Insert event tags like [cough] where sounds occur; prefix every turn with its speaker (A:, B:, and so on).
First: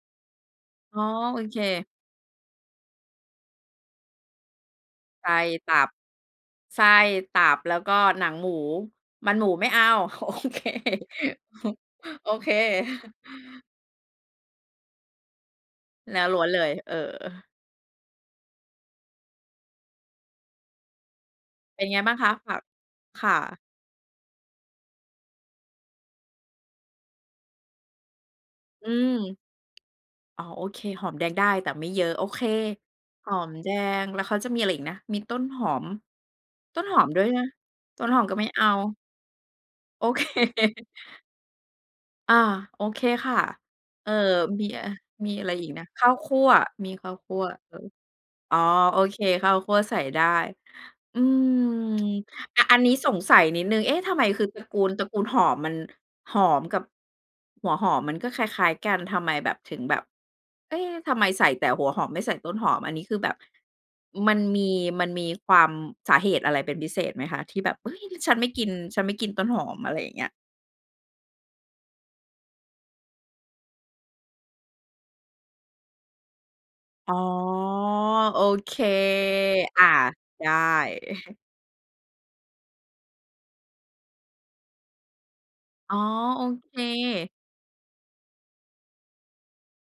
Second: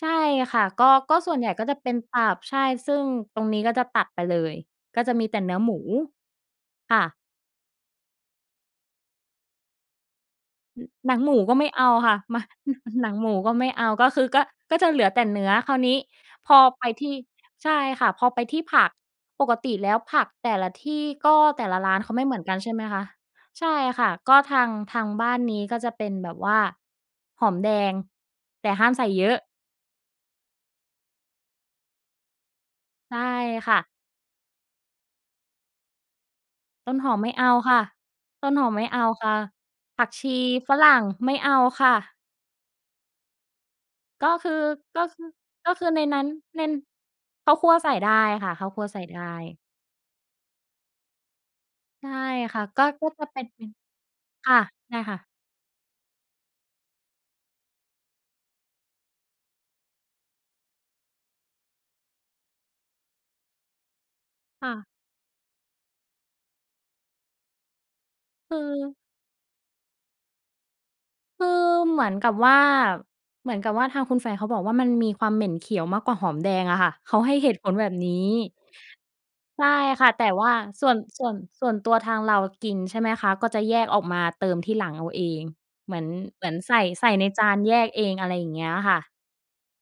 A: ใช่ค่ะ ก็
B: อ๋อ
A: ก็ส่
B: โ
A: ว
B: อ
A: นใหญ่
B: เค
A: ก็จะเป็นตับ ใช่ ซึ่งตรงนี้ ก็จะตัดไปเลย ก็จะม
B: ไ
A: ี
B: ต
A: แต่เนื้อ
B: ต
A: หมู
B: ับ ไส้
A: ค่ะ
B: ตับ แล้วก็หนังหมู มันหมูไม่เอา โอเค
A: หนังหมูก็ไม่
B: [chuckles]
A: เอาค่ะ
B: โอ
A: มา
B: เค
A: [chuckles] หนั
B: [chuckles]
A: งหมูก็ไม่เอา ก็คือ ก็ ก็จะเหลือแต่เนื้อ คราวนี้
B: เนื้อล้วน
A: พอ
B: เลย
A: ไป
B: เออ
A: ที่ ใช่ค่ะ พอไปที่ผัก ปกติแล้วผักแต่ละที่ ก็แต่ละ
B: เป็น
A: ร้
B: ไ
A: า
B: ง
A: นเ
B: บ
A: ข
B: ้
A: า
B: าง
A: ไม่
B: ค
A: เ
B: ะ?
A: หมือน
B: ค
A: ก
B: ่
A: ั
B: ะ
A: น ใช่ไหมคะ
B: ค่ะ
A: ใช่ค่ะ ก็ทาง ทางบ้านนี้ ก็จะเป็นแบบว่าหอมแดง แต่ห้
B: อื
A: ามใส่เยอ
B: ม
A: ะ
B: อ๋อ โอเค หอมแดงได้แต่ไม่เยอะ โอเค
A: ใช่
B: หอมแด
A: ค่ะ
B: ง แล้วเขาจะมีอะไรอีกนะ มีต้นหอม ต้น
A: ต้
B: ห
A: น
B: อ
A: ห
B: ม
A: อ
B: ด
A: ม
B: ้ว
A: ไ
B: ย
A: ม่
B: น
A: เ
B: ะ
A: อาค่ะ
B: ต้นหอมก็ไ
A: ต
B: ม่
A: ้น
B: เอ
A: ห
B: า
A: อมไม่เอาค่ะ ผ
B: โ
A: ั
B: อ
A: ก
B: เค
A: ชีฝรั่งไม่เอาค่ะ
B: อา โอเคค่ะ เอ่อ
A: ก็คือ
B: มีอะ
A: ก็คือ
B: มีอะไรอี
A: ก
B: ก
A: ็
B: น
A: ค
B: ะ
A: ือ
B: ข
A: ใน
B: ้าว
A: นั้
B: ค
A: น
B: ั่ว
A: ใน
B: มีข้าวคั่ว
A: ข้าวค
B: เ
A: ั
B: อ
A: ่ว
B: อ
A: ใส่ได้ค่
B: อ
A: ะ
B: ๋อ
A: ข้าวคั่ว
B: โ
A: ใส
B: อ
A: ่ไ
B: เค
A: ด้
B: ข้าวคั่วใส่ได้ อืม
A: ใช่ค
B: อ่
A: ่ะ
B: า อั
A: ก
B: น
A: ็
B: นี้
A: ก็
B: สง
A: จะ
B: ส
A: เ
B: ั
A: ป็
B: ย
A: น
B: น
A: เ
B: ิ
A: ป็
B: ด
A: น
B: หนึ่ง เอ๊ะ ทำไมคือ
A: ค่
B: ต
A: ะ
B: ระกูล
A: ได้
B: ตระก
A: ค่
B: ูล
A: ะ
B: หอม มัน หอมกับ หัวหอมมันก็คล้าย ๆ กันทำไมแบบ ถึงแบบ เอ๊ะ ทำไมใส่แต่หัวหอมไม่ใส่ต้นหอม อันนี้คือแบบ มันมี
A: ค่ะ
B: มันมีความ สาเหตุอะไรเป็นพิเศษไหมคะ ที่แบบ เฮ้ย ฉันไม่
A: ค
B: กิน
A: ือ
B: ฉันไม่กินต้นหอม อะไรอย่างเงี้ย?
A: คือเหมือนกับว่า เหมือนกับว่า ทางคุณแฟนเขาบอกว่า มันมีความเหม็นเขียวมากกว่าหอมแดงอะค่ะ เ
B: อ๋
A: ข
B: อ
A: าให้เหตุผลแบบนี้
B: โอเค
A: ใช่
B: อา
A: ค่ะ แต่
B: ไ
A: ว
B: ด
A: ่
B: ้
A: าส่วน ส่วน
B: [chuckles]
A: ส่วนตัวทางเรากิน ใช่ไหมคะ ก็จะแยกออกมาเติมทีหลังเอาเอง เ
B: อ
A: ห
B: ๋
A: มื
B: อ
A: อน
B: โ
A: เห
B: อ
A: มือนใ
B: เ
A: ส
B: ค
A: ่ ใส่ในจานแยกเอง อะไรอย่างเงี้ยค่ะ